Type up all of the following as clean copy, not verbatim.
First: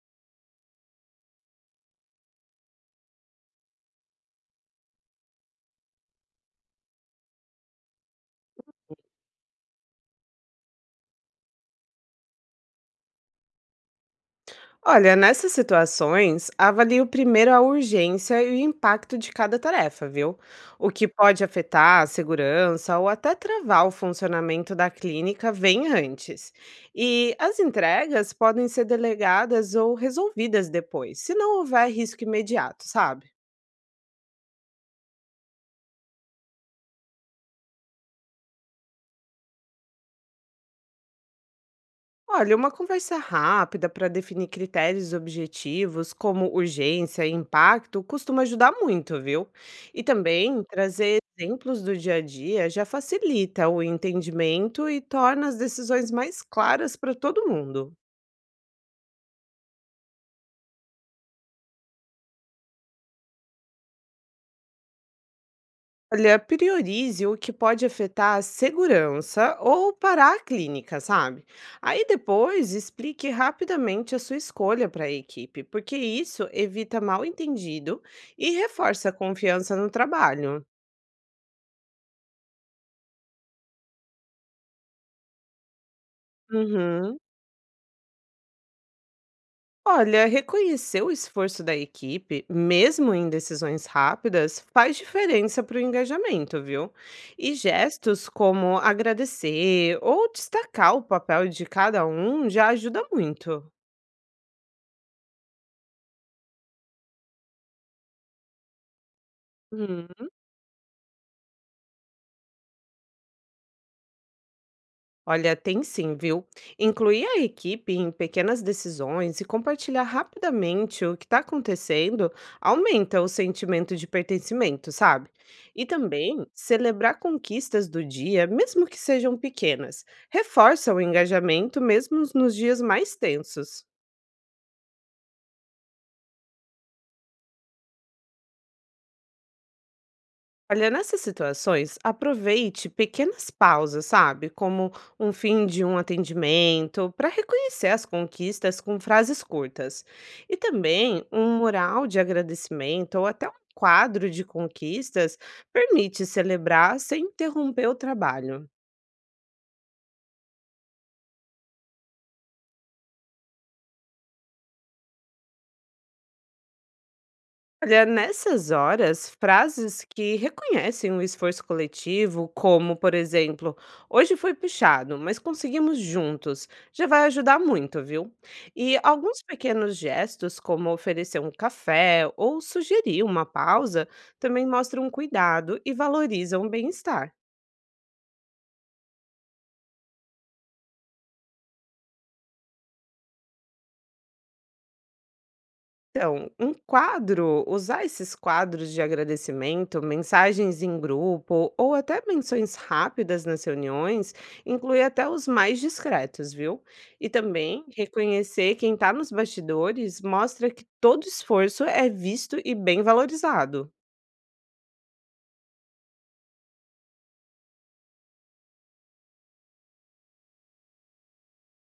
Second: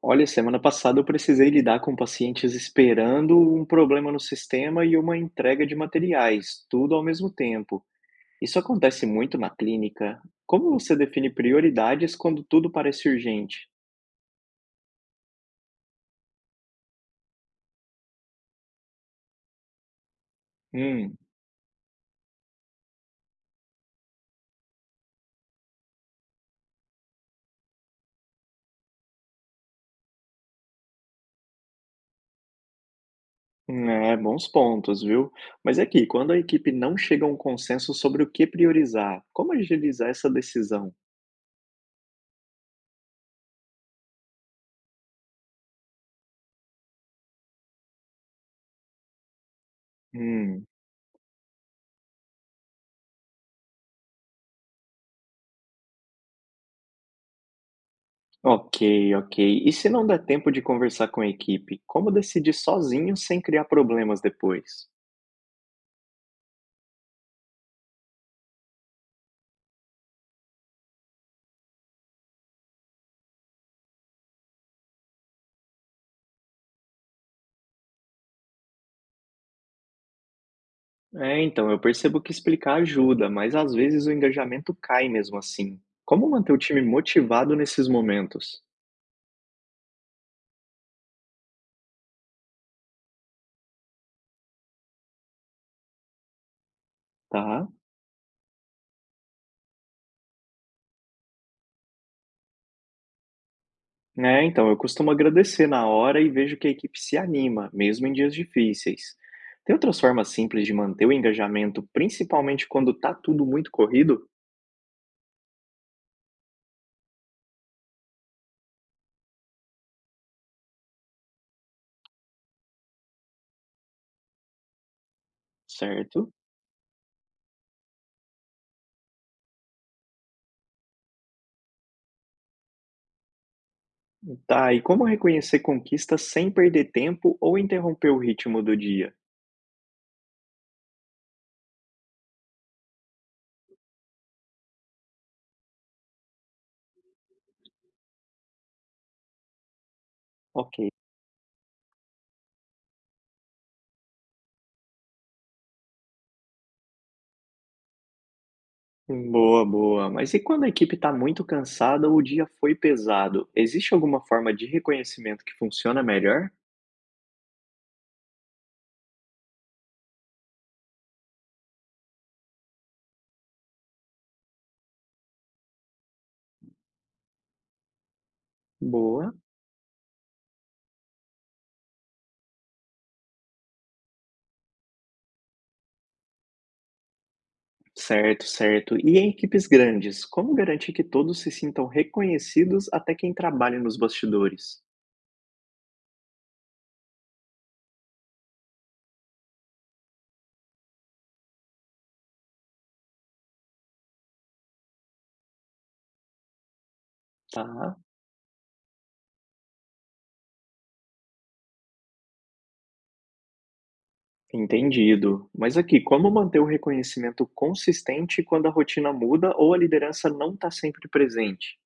Olha, semana passada eu precisei lidar com pacientes esperando um problema no sistema e uma entrega de materiais, tudo ao mesmo tempo. Isso acontece muito na clínica. Como você define prioridades quando tudo parece urgente? Olha, nessas situações, avalio primeiro a urgência e o impacto de cada tarefa, viu? O que Hum, pode afetar a segurança ou até travar o funcionamento da clínica vem antes. E as entregas podem ser delegadas ou resolvidas depois, se não houver risco imediato, sabe? É, bons pontos, viu? Mas é que quando a equipe não chega a um consenso sobre o que priorizar, como agilizar essa decisão? Olha, uma conversa rápida para definir critérios objetivos, como urgência e impacto, costuma ajudar muito, viu? E também Hum, trazer exemplos do dia a dia já facilita o entendimento e torna as decisões mais claras para todo mundo. ok, ok. E se não der tempo de conversar com a equipe, como decidir sozinho sem criar problemas depois? Olha, priorize o que pode afetar a segurança ou parar a clínica, sabe? Aí depois explique rapidamente a sua escolha para a equipe, porque isso evita mal-entendido e reforça a confiança no trabalho. É, então, eu percebo que explicar ajuda, mas às vezes o engajamento cai mesmo assim. Como manter o time Uhum. motivado nesses momentos? Olha, reconhecer o esforço da equipe, mesmo em decisões rápidas, faz diferença para o engajamento, viu? E Tá? gestos como agradecer ou destacar o papel de cada um já ajuda muito. É, então, eu costumo agradecer na hora e vejo que a equipe se anima, mesmo em dias difíceis. Tem outras Uhum. formas simples de manter o engajamento, principalmente quando tá tudo muito corrido? Olha, tem sim, viu? Incluir a equipe em pequenas decisões e compartilhar rapidamente o que está acontecendo aumenta o sentimento de pertencimento, sabe? E Certo. também celebrar conquistas do dia, mesmo que sejam pequenas, reforça o engajamento mesmo nos dias mais tensos. Tá, e como reconhecer conquistas sem perder tempo ou interromper o ritmo do dia? Olha, nessas situações, aproveite pequenas pausas, sabe? Como um fim de um atendimento, para reconhecer as conquistas com frases curtas. E Ok. também um mural de agradecimento ou até um quadro de conquistas permite celebrar sem interromper o trabalho. Boa, boa. Mas e quando a equipe está muito cansada ou o dia foi pesado? Existe alguma forma de reconhecimento que funciona melhor? Olha, nessas horas, frases que reconhecem o esforço coletivo, como, por exemplo, hoje foi puxado, mas conseguimos juntos, já vai ajudar muito, viu? E Boa. alguns pequenos gestos, como oferecer um café ou sugerir uma pausa, também mostram cuidado e valorizam o bem-estar. Certo, certo. E em equipes grandes, como garantir que todos se sintam reconhecidos até quem trabalha nos bastidores? Então, um quadro, usar esses quadros de agradecimento, mensagens em grupo ou até menções rápidas nas reuniões, inclui até os mais discretos, viu? E também Tá, reconhecer quem está nos bastidores mostra que todo esforço é visto e bem valorizado. entendido. Mas aqui, como manter o reconhecimento consistente quando a rotina muda ou a liderança não está sempre presente?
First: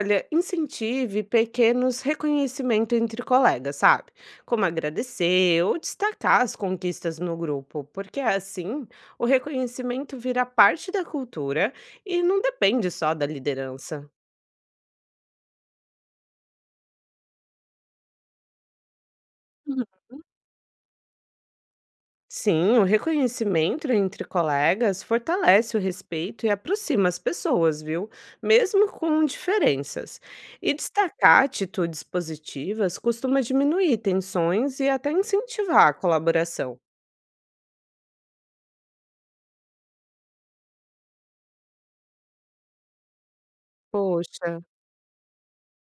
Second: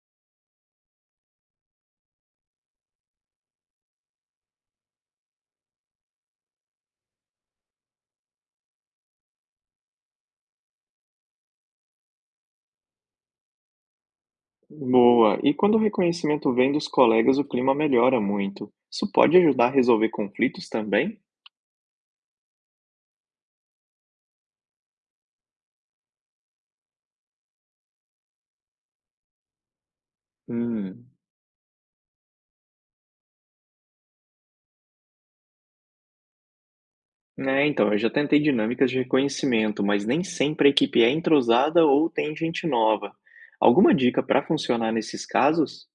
Olha, incentive pequenos reconhecimentos entre colegas, sabe? Como agradecer ou destacar as conquistas no grupo, porque assim o reconhecimento vira parte da cultura e não depende só da liderança. Boa. E quando o reconhecimento vem dos colegas, o clima melhora muito. Isso pode ajudar a Uhum. resolver conflitos também? Sim, o reconhecimento entre colegas fortalece o respeito e aproxima as pessoas, viu? Mesmo com diferenças. E Hum. destacar atitudes positivas costuma diminuir tensões e até incentivar a colaboração. É, então, eu já tentei dinâmicas de reconhecimento, mas nem sempre a equipe é entrosada ou tem gente nova. Alguma dica para Poxa, funcionar nesses casos?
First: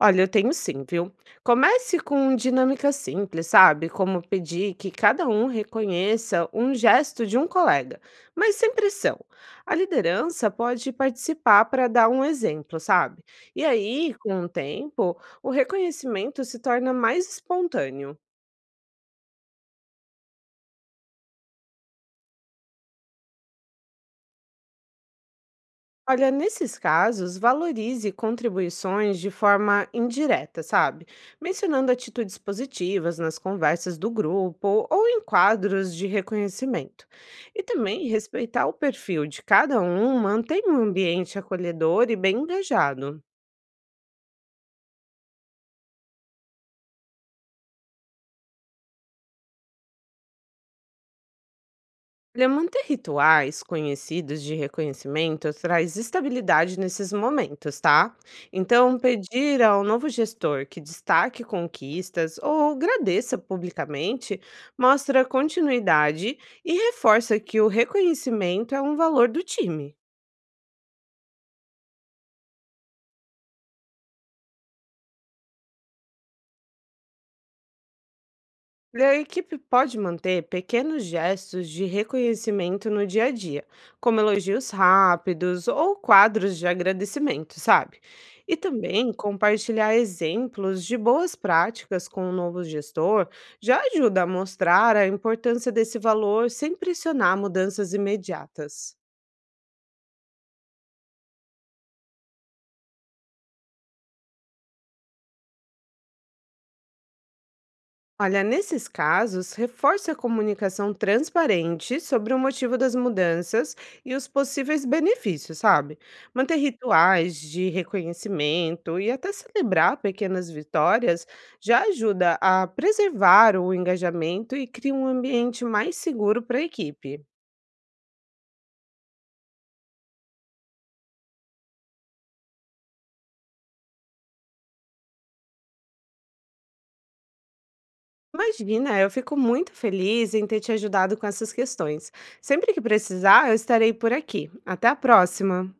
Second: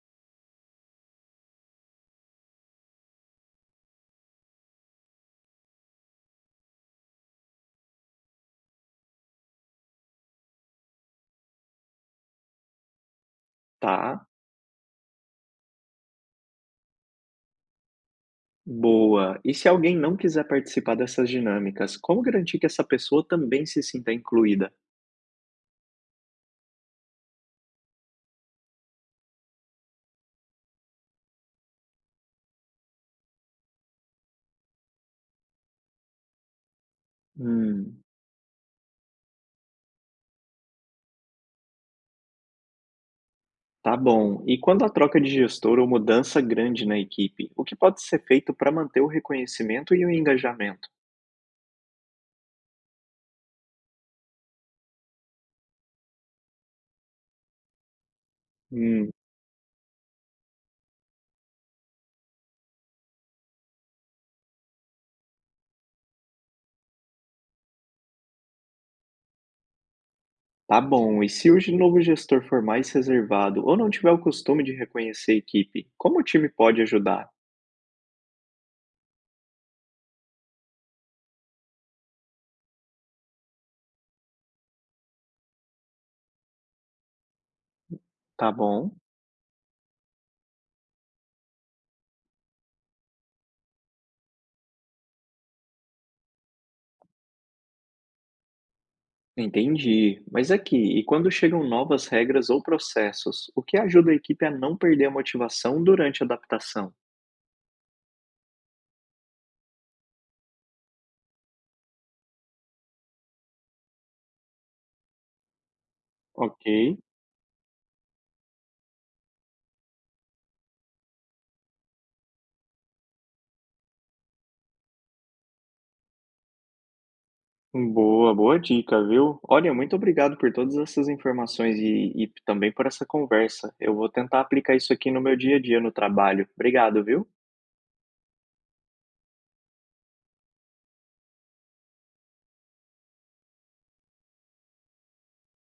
olha, eu tenho sim, viu? Comece com dinâmicas simples, sabe? Como pedir que cada um reconheça um gesto de um colega, mas sem pressão. A liderança pode participar para dar um exemplo, sabe? E aí, Tá. com o tempo, o reconhecimento se torna mais espontâneo. Boa. E se alguém não quiser participar dessas dinâmicas, como garantir que essa pessoa também se sinta incluída? Olha, nesses casos, valorize contribuições de forma indireta, sabe? Mencionando atitudes positivas nas conversas do grupo ou em quadros de reconhecimento. E Hum. também respeitar o perfil de cada um mantém um ambiente acolhedor e bem engajado. Tá bom. E quando a troca de gestor ou mudança grande na equipe, o que pode ser feito para manter o reconhecimento e o engajamento? Olha, manter rituais conhecidos de reconhecimento traz estabilidade nesses momentos, tá? Então, Hum, pedir ao novo gestor que destaque conquistas ou agradeça publicamente mostra continuidade e reforça que o reconhecimento é um valor do time. tá bom. E se o novo gestor for mais reservado ou não tiver o costume de reconhecer a equipe, como o time pode ajudar? E a equipe pode manter pequenos gestos de reconhecimento no dia a dia, como elogios rápidos ou quadros de agradecimento, sabe? Tá E bom. também compartilhar exemplos de boas práticas com o novo gestor já ajuda a mostrar a importância desse valor sem pressionar mudanças imediatas. Entendi. Mas aqui, e quando chegam novas regras ou processos, o que ajuda a equipe a não perder a motivação durante a adaptação? Olha, nesses casos, reforce a comunicação transparente sobre o motivo das mudanças e os possíveis benefícios, sabe? Manter Ok. rituais de reconhecimento e até celebrar pequenas vitórias já ajuda a preservar o engajamento e cria um ambiente mais seguro para a equipe. Boa, boa dica, viu? Olha, muito obrigado por todas essas informações e também por essa conversa. Eu vou tentar aplicar isso aqui no meu dia a dia no trabalho. Obrigado, viu? Imagina, eu fico muito feliz em ter te ajudado com essas questões. Sempre que precisar, eu estarei por aqui. Até a próxima!